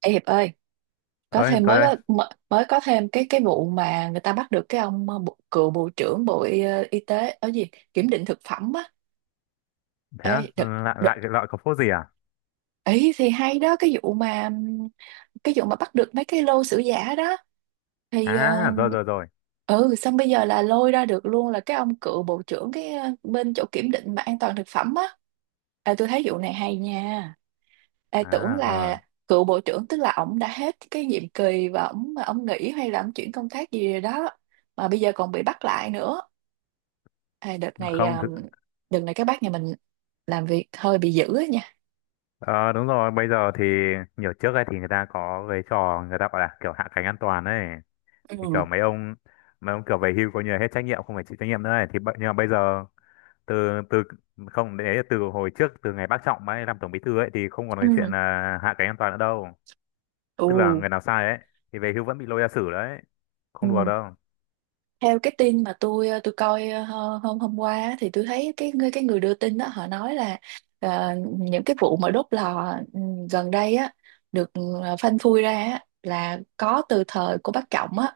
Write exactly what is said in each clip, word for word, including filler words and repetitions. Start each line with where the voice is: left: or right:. right: Ê Hiệp ơi, có
left: ơi
right: thêm
left: tôi
right: mới
left: đây
right: có mới mới có thêm cái cái vụ mà người ta bắt được cái ông ờ, bộ, cựu bộ trưởng Bộ Y, ờ, Y tế ở gì kiểm định thực phẩm á.
left: Thế á?
right: Ê, đợt,
left: Lại lại
right: đợt,
left: cái loại có phốt gì à?
right: ấy thì hay đó cái vụ mà ừm, cái vụ mà bắt được mấy cái lô sữa giả đó thì ờ,
left: À, rồi, rồi, rồi.
right: ừ, xong bây giờ là lôi ra được luôn là cái ông cựu bộ trưởng cái ờ, bên chỗ kiểm định mà an toàn thực phẩm á. À, tôi thấy vụ này hay nha. Ê,
left: À,
right: tưởng là
left: ờ
right: cựu bộ trưởng tức là ổng đã hết cái nhiệm kỳ và ổng mà ổng nghỉ hay là ổng chuyển công tác gì rồi đó mà bây giờ còn bị bắt lại nữa. Ê, đợt này
left: không
right: à,
left: thực.
right: đợt này các bác nhà mình làm việc hơi bị dữ á nha.
left: ờ, Đúng rồi, bây giờ thì nhiều trước ấy thì người ta có cái trò, người ta gọi là kiểu hạ cánh an toàn ấy, thì
right: Ừ,
left: kiểu mấy ông mấy ông kiểu về hưu, coi như là hết trách nhiệm, không phải chịu trách nhiệm nữa ấy, thì bây- nhưng mà bây giờ từ từ. Không, đấy là từ hồi trước, từ ngày bác Trọng ấy làm tổng bí thư ấy thì không còn cái chuyện
right: ừ,
left: là hạ cánh an toàn nữa đâu.
right: ừ,
left: Tức là người nào sai ấy thì về hưu vẫn bị lôi ra xử đấy, không đùa
right: ừ.
left: đâu.
right: Theo cái tin mà tôi à, tôi coi à, hơ- hôm hôm qua á, thì tôi thấy cái người cái người đưa tin đó họ nói là ờ, những cái vụ mà đốt lò ừ, gần đây á được ờ, phanh phui ra á, là có từ thời của bác Trọng á,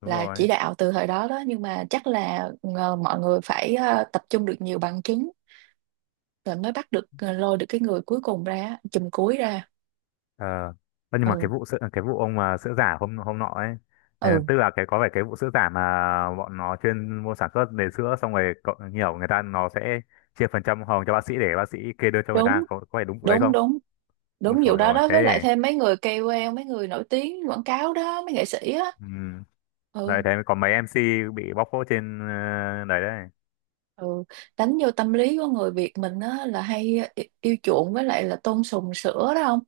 left: Đúng
right: là chỉ
left: rồi.
right: đạo từ thời đó đó. Nhưng mà chắc là ờ, mọi người phải ờ, tập trung được nhiều bằng chứng rồi mới bắt được, ờ, lôi được cái người cuối cùng ra, chùm cuối ra.
left: Ờ, ơ, nhưng mà cái
right: Ừ,
left: vụ sữa, cái vụ ông mà sữa giả hôm hôm nọ ấy, ờ,
right: ừ.
left: tức là cái, có phải cái vụ sữa giả mà bọn nó chuyên mua sản xuất để sữa, xong rồi cậu- nhiều người ta nó sẽ chia phần trăm hồng cho bác sĩ để bác sĩ kê đơn cho người
right: đúng
left: ta, có có phải đúng vụ đấy
right: đúng
left: không?
right: đúng
left: Ôi
right: đúng
left: trời
right: vụ đó
left: ơi,
right: đó,
left: thế
right: với lại thêm mấy người ca âu lờ, mấy người nổi tiếng quảng cáo đó, mấy nghệ sĩ á.
left: ừ. Đấy,
right: Ừ,
left: thế mới có mấy em xê bị bóc phốt trên, ờ, đấy đấy
right: ừ, đánh vô tâm lý của người Việt mình á, là hay i- yêu chuộng với lại là tôn sùng sữa đó không.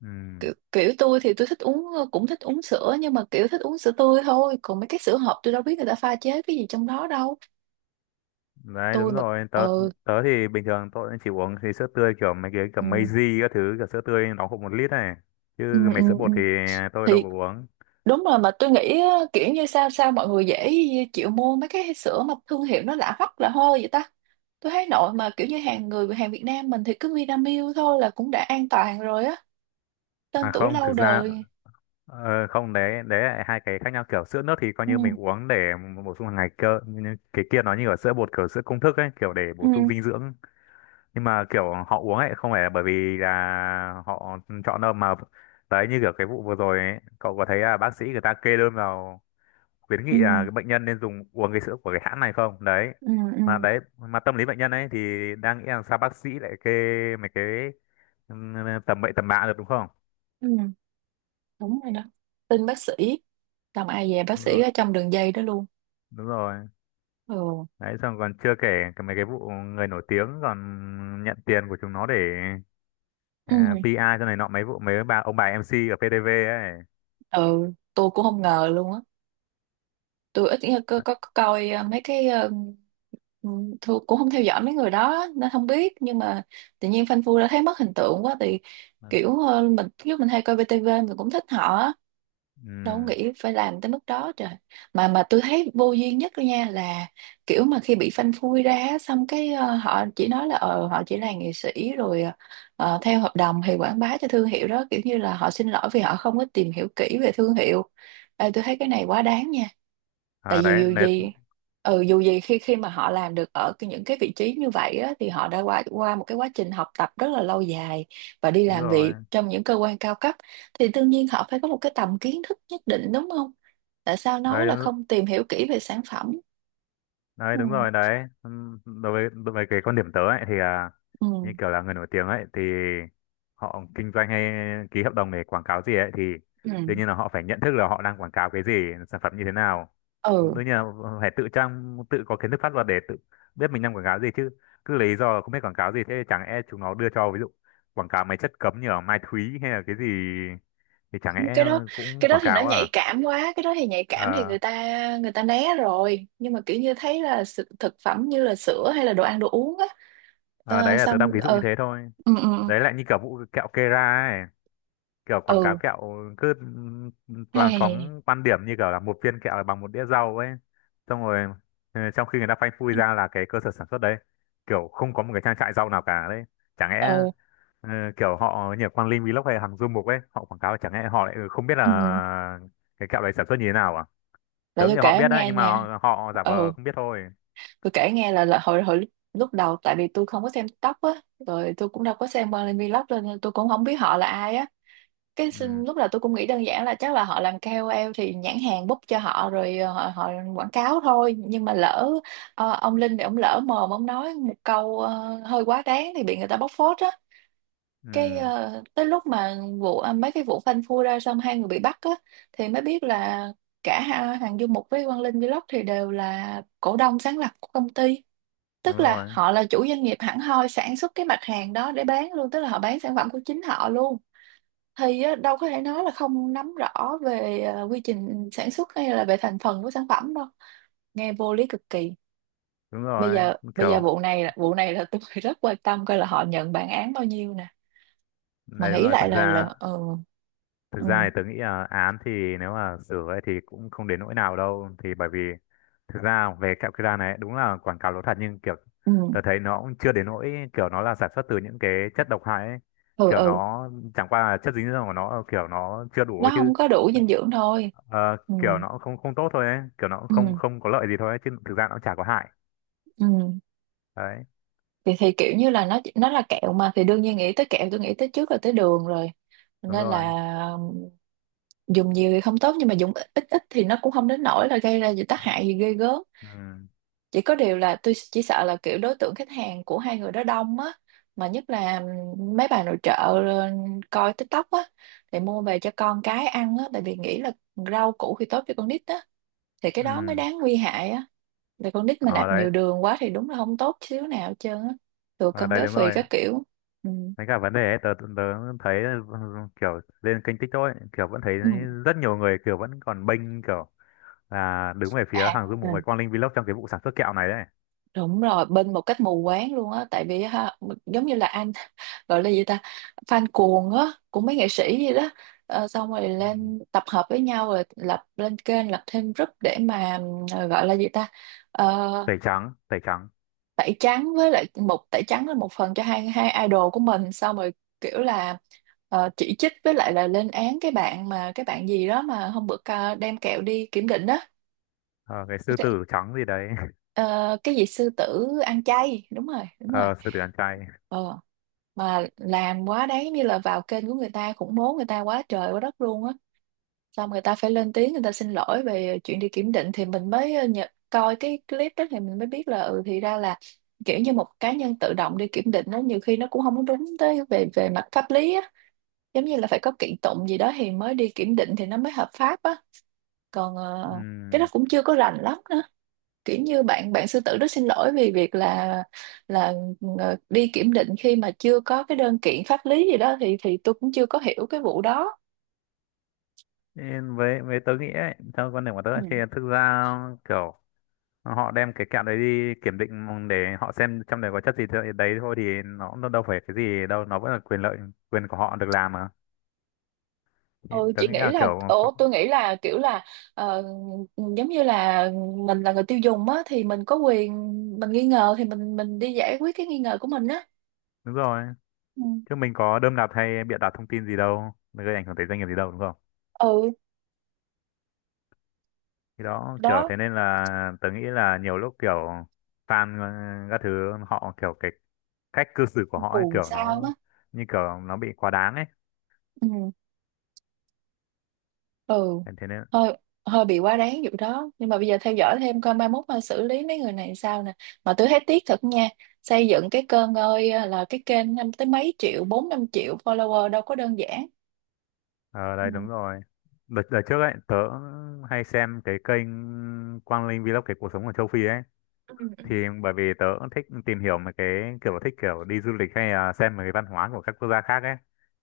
left: ừ.
right: Kiểu, kiểu tôi thì tôi thích uống, cũng thích uống sữa, nhưng mà kiểu thích uống sữa tươi thôi, còn mấy cái sữa hộp tôi đâu biết người ta pha chế cái gì trong đó đâu.
left: Đấy
right: Tôi
left: đúng
right: mà
left: rồi, tớ
right: ừ,
left: tớ thì bình thường tôi chỉ uống thì sữa tươi, kiểu mấy cái kiểu
right: ừ,
left: Meiji các thứ, kiểu sữa tươi nó cũng một lít này,
right: ừ,
left: chứ
right: ừ,
left: mấy sữa
right: ừ,
left: bột thì tôi đâu
right: thì
left: có uống.
right: đúng rồi. Mà tôi nghĩ á, kiểu như sao sao mọi người dễ chịu mua mấy cái sữa mà thương hiệu nó lạ hoắc lạ hôi vậy ta. Tôi thấy nội mà kiểu như hàng người hàng Việt Nam mình thì cứ Vinamilk thôi là cũng đã an toàn rồi á,
left: À
right: tên tuổi
left: không,
right: lâu
left: thực ra
right: đời.
left: ờ, không, đấy, đấy là hai cái khác nhau. Kiểu sữa nước thì coi
right: Ừ,
left: như mình uống để bổ sung hàng ngày cơ, nhưng cái kia nó như ở sữa bột, kiểu sữa công thức ấy, kiểu để bổ
right: ừ,
left: sung dinh dưỡng. Nhưng mà kiểu họ uống ấy không phải là bởi vì là họ chọn đâu mà. Đấy, như kiểu cái vụ vừa rồi ấy, cậu có thấy là bác sĩ người ta kê đơn vào khuyến
right: ừ,
left: nghị là cái bệnh nhân nên dùng uống cái sữa của cái hãng này không? Đấy.
right: ừ, ừ,
left: Mà đấy, mà tâm lý bệnh nhân ấy thì đang nghĩ là sao bác sĩ lại kê mấy cái ừ, tầm bậy tầm bạ được, đúng không?
right: ừ. Đúng rồi đó, tin bác sĩ, xong ai về bác
left: Đúng
right: sĩ
left: rồi,
right: ở trong đường dây đó luôn.
left: đúng rồi.
right: Ừ,
left: Đấy, xong còn chưa kể cái mấy cái vụ người nổi tiếng còn nhận tiền của chúng nó để ờ,
right: ừ,
left: pi a cho này nọ, mấy vụ mấy bà ông bà em xê ở pê tê vê ấy.
right: ừ, tôi cũng không ngờ luôn á. Tôi ít có, có, có coi ờ, mấy cái ờ, Ừ, Thu cũng không theo dõi mấy người đó nên không biết, nhưng mà tự nhiên Phanh Phui đã thấy mất hình tượng quá, thì kiểu ờ, mình lúc mình hay coi vê tê vê mình cũng thích họ á. Đâu có
left: Ừ.
right: nghĩ phải làm tới mức đó trời. Mà mà tôi thấy vô duyên nhất đó nha, là kiểu mà khi bị Phanh Phui ra á, xong cái ờ, họ chỉ nói là ờ họ chỉ là nghệ sĩ rồi ờ, theo hợp đồng thì quảng bá cho thương hiệu đó, kiểu như là họ xin lỗi vì họ không có tìm hiểu kỹ về thương hiệu. Ê, tôi thấy cái này quá đáng nha. Tại
left: À,
right: vì
left: đấy,
right: dù
left: đấy,
right: gì, ừ, dù gì khi khi mà họ làm được ở cái- những cái vị trí như vậy á, thì họ đã qua qua một cái quá trình học tập rất là lâu dài và đi
left: đúng
right: làm
left: rồi.
right: việc trong những cơ quan cao cấp, thì đương nhiên họ phải có một cái tầm kiến thức nhất định đúng không. Tại sao nói
left: Đấy,
right: là
left: đúng,
right: không tìm hiểu kỹ về sản phẩm.
left: đấy
right: Ừ,
left: đúng rồi đấy. Ừm, đối với đối với cái quan điểm tớ ấy thì à,
right: ừ,
left: như kiểu là người nổi tiếng ấy thì họ kinh doanh hay ký hợp đồng để quảng cáo gì ấy, thì
right: ừ,
left: đương nhiên là họ phải nhận thức là họ đang quảng cáo cái gì, sản phẩm như thế nào.
right: ừ.
left: Đương nhiên là phải tự trang, tự có kiến thức pháp luật để tự biết mình đang quảng cáo gì chứ. Cứ lấy lý do là không biết quảng cáo gì, thế chẳng e chúng nó đưa cho ví dụ quảng cáo mấy chất cấm như ở Mai Thúy hay là cái gì thì chẳng
right: Nhưng
left: lẽ
right: cái đó,
left: cũng
right: cái đó
left: quảng
right: thì nó
left: cáo à?
right: nhạy cảm quá, cái đó thì nhạy cảm thì
left: Ờ,
right: người ta, người ta né rồi, nhưng mà kiểu như thấy là sự- thực phẩm như là sữa hay là đồ ăn đồ uống á.
left: Ờ, Đấy
right: ờ,
left: là tớ đang
right: xong
left: ví dụ như
right: ờ
left: thế thôi.
right: ừ, ừ,
left: Đấy lại như kiểu vụ kẹo Kera ấy. Kiểu quảng cáo
right: ừ.
left: kẹo cứ, ừ, toàn
right: Hey,
left: phóng quan điểm như kiểu là một viên kẹo là bằng một đĩa rau ấy. Xong rồi ừ, trong khi người ta phanh phui ra là cái cơ sở sản xuất đấy. Kiểu không có một cái trang trại rau nào cả đấy. Chẳng lẽ
right: ừ,
left: ừ, kiểu họ như Quang Linh Vlog hay Hằng Du Mục ấy, họ quảng cáo, chẳng lẽ họ lại không biết
right: ừ.
left: là cái kẹo đấy sản xuất như thế nào à?
right: Để
left: Tớ nghĩ
right: tôi kể
left: họ biết
right: em
left: đấy,
right: nghe
left: nhưng mà
right: nha.
left: họ, họ giả
right: Ừ,
left: vờ không biết thôi.
right: tôi kể nghe là, là hồi hồi lúc lúc đầu tại vì tôi không có xem TikTok á, rồi tôi cũng đâu có xem Marley Vlog cho nên là tôi cũng không biết họ là ai á. Cái xin-
left: Ừ,
right: lúc đầu tôi cũng nghĩ đơn giản là chắc là họ làm ca âu lờ thì nhãn hàng book cho họ rồi ờ, họ, họ quảng cáo thôi. Nhưng mà lỡ ờ, ông Linh thì ông lỡ mồm ông nói một câu ờ, hơi quá đáng thì bị người ta bóc phốt. Cái
left: ừ,
right: ờ, tới lúc mà vụ à, mấy cái vụ phanh phui ra xong hai người bị bắt á, thì mới biết là cả ha- Hằng Du Mục với Quang Linh Vlog thì đều là cổ đông sáng lập của công ty,
left: đúng
right: tức là
left: rồi,
right: họ là chủ doanh nghiệp hẳn hoi sản xuất cái mặt hàng đó để bán luôn, tức là họ bán sản phẩm của chính họ luôn. Thì á, đâu có thể nói là không nắm rõ về ờ, quy trình sản xuất hay là về thành phần của sản phẩm đâu, nghe vô lý cực kỳ.
left: đúng
right: bây
left: rồi.
right: giờ bây giờ
left: Kiểu
right: vụ này là- vụ này là tôi rất quan tâm coi là họ nhận bản án bao nhiêu nè. Mà
left: đấy đúng
right: nghĩ
left: rồi,
right: lại
left: thực
right: là
left: ra
right: là ừ,
left: thực
right: ừ,
left: ra thì tớ nghĩ là án thì nếu mà sửa ấy thì cũng không đến nỗi nào đâu, thì bởi vì thực ra về kẹo Kira này đúng là quảng cáo lố thật, nhưng kiểu
right: ừ,
left: tớ thấy nó cũng chưa đến nỗi kiểu nó là sản xuất từ những cái chất độc hại ấy.
right: ừ,
left: Kiểu
right: ừ.
left: nó chẳng qua là chất dinh dưỡng của nó kiểu nó chưa đủ
right: Nó
left: ấy chứ.
right: không có đủ dinh dưỡng thôi.
left: Ờ,
right: Ừ,
left: kiểu nó không không tốt thôi ấy, kiểu nó cũng không
right: ừ,
left: không có lợi gì thôi ấy, chứ thực ra nó cũng chả có hại.
right: ừ,
left: Đấy,
right: thì thì kiểu như là nó nó là kẹo mà, thì đương nhiên nghĩ tới kẹo tôi nghĩ tới trước là tới đường rồi,
left: đúng
right: nên
left: rồi.
right: là dùng nhiều thì không tốt, nhưng mà dùng ít ít ít thì nó cũng không đến nỗi là gây ra gì tác hại gì ghê gớm.
left: Ừ.
right: Chỉ có điều là tôi chỉ sợ là kiểu đối tượng khách hàng của hai người đó đông á, mà nhất là mấy bà nội trợ ờ, coi TikTok á thì mua về cho con cái ăn á, tại vì nghĩ là rau củ thì tốt cho con nít á, thì cái đó mới
left: Ừ.
right: đáng nguy hại á. Là con nít mà
left: Ờ
right: nạp
left: đấy,
right: nhiều đường quá thì đúng là không tốt xíu nào hết trơn á, thừa
left: Ờ,
right: cân
left: đấy
right: béo
left: đúng
right: phì
left: rồi.
right: các kiểu. Ừ.
left: Với cả vấn đề ấy, tớ, tớ tớ thấy kiểu lên kênh TikTok ấy, kiểu vẫn thấy
right: Ừ.
left: rất nhiều người kiểu vẫn còn bênh, kiểu là đứng về phía hàng
right: À,
left: du mục với Quang Linh Vlog trong cái vụ sản xuất kẹo này đấy.
right: đúng rồi, bên một cách mù quáng luôn á. Tại vì ha, giống như là anh gọi là gì ta, fan cuồng á của mấy nghệ sĩ gì đó. Ờ, xong rồi
left: Ừ.
right: lên tập hợp với nhau rồi lập lên kênh lập thêm group để mà ờ, gọi là gì ta. Ờ,
left: Tẩy trắng, tẩy trắng.
right: tẩy trắng với lại một tẩy trắng là một phần cho hai hai idol của mình, xong rồi kiểu là ờ, chỉ trích với lại là lên án cái bạn mà cái bạn gì đó mà hôm bữa ca- đem kẹo đi kiểm định đó.
left: Ờ, cái sư tử trắng gì đấy.
right: Ờ, cái gì sư tử ăn chay, đúng rồi đúng rồi.
left: Ờ, sư tử ăn chay.
right: Ờ, mà làm quá đáng, giống như là vào kênh của người ta khủng bố người ta quá trời quá đất luôn á, xong người ta phải lên tiếng người ta xin lỗi về chuyện đi kiểm định, thì mình mới ờ, nhận, coi cái clip đó thì mình mới biết là ừ thì ra là kiểu như một cá nhân tự động đi kiểm định đó nhiều khi nó cũng không có đúng tới về về mặt pháp lý á, giống như là phải có kiện tụng gì đó thì mới đi kiểm định thì nó mới hợp pháp á. Còn ờ, cái đó
left: Ừm,
right: cũng chưa có rành lắm, kiểu như bạn bạn sư tử rất xin lỗi vì việc là là ờ, đi kiểm định khi mà chưa có cái đơn kiện pháp lý gì đó, thì thì tôi cũng chưa có hiểu cái vụ đó.
left: Nên với với tớ nghĩ ấy, theo quan điểm của tớ
right: Ừ.
left: thì thực ra kiểu họ đem cái kẹo đấy đi kiểm định để họ xem trong đấy có chất gì thì- đấy, thôi thì nó, nó đâu phải cái gì đâu, nó vẫn là quyền lợi, quyền của họ được làm mà. Ý-
right: Ừ,
left: tớ
right: chị
left: nghĩ
right: nghĩ
left: là
right: là
left: kiểu
right: ồ tôi nghĩ là kiểu là ờ, giống như là mình là người tiêu dùng á thì mình có quyền, mình nghi ngờ thì mình mình đi giải quyết cái nghi ngờ của mình á.
left: đúng rồi,
right: Ừ.
left: chứ mình có đơm đặt hay bịa đặt thông tin gì đâu, gây ảnh hưởng tới doanh nghiệp gì đâu, đúng không?
right: Ừ,
left: Thì đó, kiểu
right: đó,
left: thế nên là tớ nghĩ là nhiều lúc kiểu fan, ờ, các thứ họ kiểu cái cách cư xử của họ ấy,
right: cuồng
left: kiểu
right: sao
left: nó
right: á.
left: như kiểu nó bị quá đáng ấy.
right: Ừ, ừ,
left: Thế thế nên
right: hơi, hơi bị quá đáng vụ đó, nhưng mà bây giờ theo dõi thêm coi mai mốt mà xử lý mấy người này sao nè. Mà tôi thấy tiếc thật nha, xây dựng cái kênh, ơi là cái kênh năm tới mấy triệu bốn năm triệu follower đâu có đơn giản.
left: ờ đây
right: Ừ,
left: đúng rồi. Đợt, đợt trước ấy tớ hay xem cái kênh Quang Linh Vlog, cái cuộc sống ở châu Phi ấy,
right: ừ,
left: thì bởi vì tớ cũng thích tìm hiểu mấy cái kiểu thích kiểu đi du lịch hay là xem mấy cái văn hóa của các quốc gia khác ấy,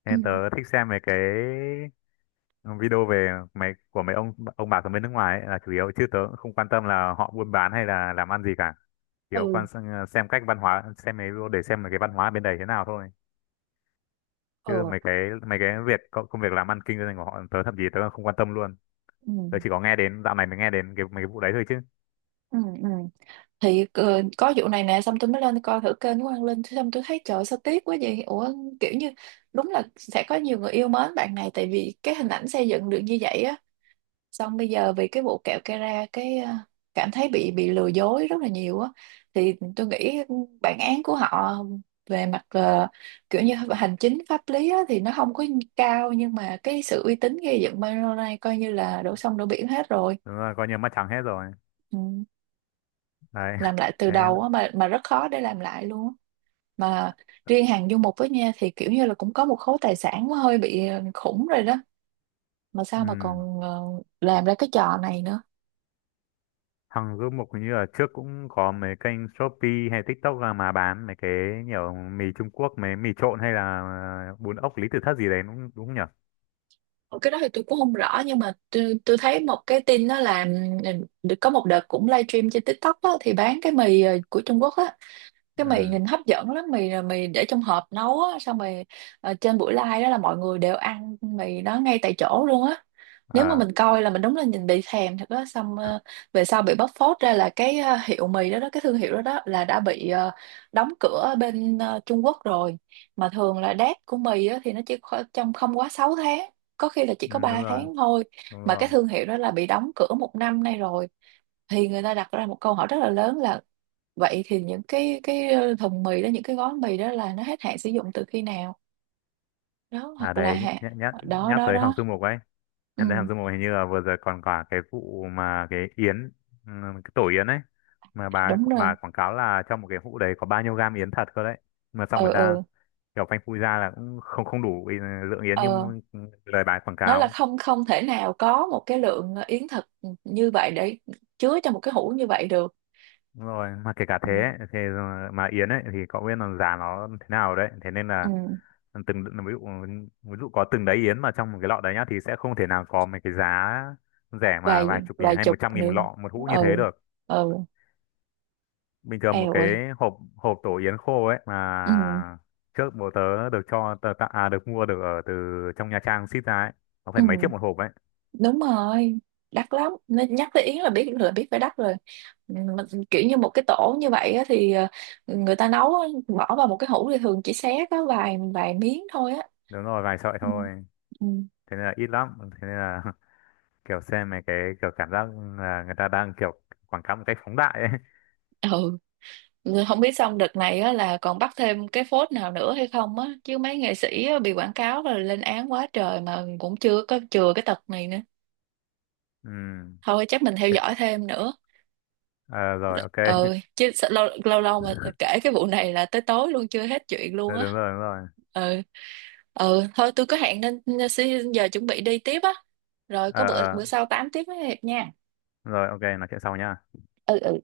left: nên tớ
right: ừ,
left: thích xem mấy cái video về mấy của mấy ông ông bà ở bên nước ngoài ấy là chủ yếu, chứ tớ cũng không quan tâm là họ buôn bán hay là làm ăn gì cả, chỉ có
right: ừ,
left: quan sang- xem cách văn hóa, xem mấy video để xem mấy cái văn hóa bên đấy thế nào thôi, chứ
right: ừ,
left: mấy cái mấy cái việc công công việc làm ăn kinh doanh của họ tớ thậm chí tớ không quan tâm luôn.
right: ừ,
left: Tớ chỉ có nghe đến dạo này mới nghe đến cái mấy cái vụ đấy thôi chứ.
right: ừ, ừ, ừ. Thì ờ, có vụ này nè, xong tôi mới lên coi thử kênh của Quang Linh, xong tôi thấy trời sao tiếc quá vậy ủa, kiểu như đúng là sẽ có nhiều người yêu mến bạn này tại vì cái hình ảnh xây dựng được như vậy á, xong bây giờ vì cái vụ kẹo Kera cái ờ, cảm thấy bị bị lừa dối rất là nhiều á. Thì tôi nghĩ bản án của họ về mặt ờ, kiểu như hành chính pháp lý á, thì nó không có cao, nhưng mà cái sự uy tín gây dựng Milo này coi như là đổ sông đổ biển hết rồi.
left: Đúng là coi như mất trắng hết rồi
right: Ừ.
left: đấy.
right: Làm lại từ
left: Thế
right: đầu á, mà mà rất khó để làm lại luôn á. Mà riêng hàng du mục với nha, thì kiểu như là cũng có một khối tài sản nó hơi bị ờ, khủng rồi đó, mà sao mà
left: ừ.
right: còn ờ, làm ra cái trò này nữa.
left: Hằng Du Mục hình như là trước cũng có mấy kênh Shopee hay TikTok ra mà bán mấy cái nhiều mì Trung Quốc, mấy mì trộn hay là bún ốc Lý Tự Thất gì đấy, đúng đúng nhỉ?
right: Ờ, cái đó thì tôi cũng không rõ, nhưng mà tôi, tôi thấy một cái tin đó là ừ, có một đợt cũng livestream trên TikTok á, thì bán cái mì ờ, của Trung Quốc á, cái mì
left: Ừ.
right: nhìn hấp dẫn lắm, mì là mì để trong hộp nấu á, xong rồi ờ, trên buổi live đó là mọi người đều ăn mì đó ngay tại chỗ luôn á. Nếu mà
left: À,
right: mình coi là mình đúng là nhìn bị thèm thật đó, xong ờ, về sau bị bóc phốt ra là cái ờ, hiệu mì đó đó cái thương hiệu đó đó là đã bị ờ, đóng cửa ở bên ờ, Trung Quốc rồi. Mà thường là date của mì á, thì nó chỉ kho- trong không quá sáu tháng, có khi là chỉ
left: ừ,
right: có
left: đúng
right: ba
left: rồi,
right: tháng thôi.
left: đúng
right: Mà cái
left: rồi.
right: thương hiệu đó là bị đóng cửa một năm nay rồi, thì người ta đặt ra một câu hỏi rất là lớn là vậy thì những cái cái ờ, thùng mì đó, những cái gói mì đó là nó hết hạn sử dụng từ khi nào đó,
left: À
right: hoặc là
left: đấy,
right: hạ-
left: nhắc nhắc
right: đó
left: nhắc
right: đó
left: tới Hằng
right: đó.
left: Du Mục ấy.
right: Ừ,
left: Nhắc tới Hằng Du Mục hình như là vừa rồi còn cả cái vụ mà cái yến, ừ, cái tổ yến ấy, mà
right: dạ,
left: bà ấy-
right: đúng rồi.
left: bà quảng cáo là trong một cái hũ đấy có bao nhiêu gam yến thật cơ đấy. Mà xong
right: Ừ,
left: người ta
right: ừ,
left: kiểu phanh phui ra là cũng không không đủ ừ, lượng yến như
right: ờ,
left: lời bà ấy quảng
right: nó là
left: cáo.
right: không, không thể nào có một cái lượng ờ, yến thật như vậy để chứa cho một cái hũ như vậy được.
left: Đúng rồi, mà kể cả
right: Ừ,
left: thế ấy, thì mà Yến ấy thì cậu biết là giá nó thế nào đấy, thế nên
right: ừ.
left: là từng ví dụ, ví dụ có từng đấy Yến mà trong một cái lọ đấy nhá thì sẽ không thể nào có mấy cái giá rẻ mà vài
right: vài
left: chục nghìn
right: vài
left: hay một
right: chục
left: trăm nghìn
right: nữa.
left: một lọ một hũ như thế
right: Ừ,
left: được.
right: ừ,
left: Bình thường một
right: eo
left: cái
right: ơi.
left: hộp hộp tổ Yến khô ấy
right: Ừ.
left: mà trước bố tớ được cho tớ, tặng- à được mua được ở từ trong Nha Trang ship ra ấy, nó
right: Ừ,
left: phải mấy triệu một hộp ấy.
right: đúng rồi, đắt lắm, nên nhắc tới Yến là biết, là biết phải đắt rồi. Ừ, mà kiểu như một cái tổ như vậy á, thì ờ, người ta nấu á, bỏ vào một cái hũ thì thường chỉ xé có vài vài miếng thôi á.
left: Đúng rồi, vài sợi
right: Ừ,
left: thôi.
right: ừ.
left: Thế nên là ít lắm, thế nên là kiểu xem mấy cái kiểu cảm giác là người ta đang kiểu quảng cáo một cách phóng đại ấy.
right: Ừ. Rồi không biết xong đợt này á, là còn bắt thêm cái phốt nào nữa hay không á, chứ mấy nghệ sĩ á, bị quảng cáo rồi lên án quá trời mà cũng chưa có chừa cái tật này nữa.
left: Ừ.
right: Thôi chắc mình theo
left: thế-
right: dõi thêm nữa.
left: ờ, rồi ok.
right: Ừ, chứ sao, lâu lâu lâu mà kể cái vụ này là tới tối luôn chưa hết chuyện
left: Ừ,
right: luôn á.
left: đúng rồi đúng rồi.
right: Ừ, ừ, thôi tôi có hẹn nên, nên xin giờ chuẩn bị đi tiếp á. Rồi
left: Ờ,
right: có bữa
left: ờ,
right: bữa sau tám tiếp với Hiệp nha.
left: rồi ok, nói chuyện sau nhá.
right: Ừ, ừ.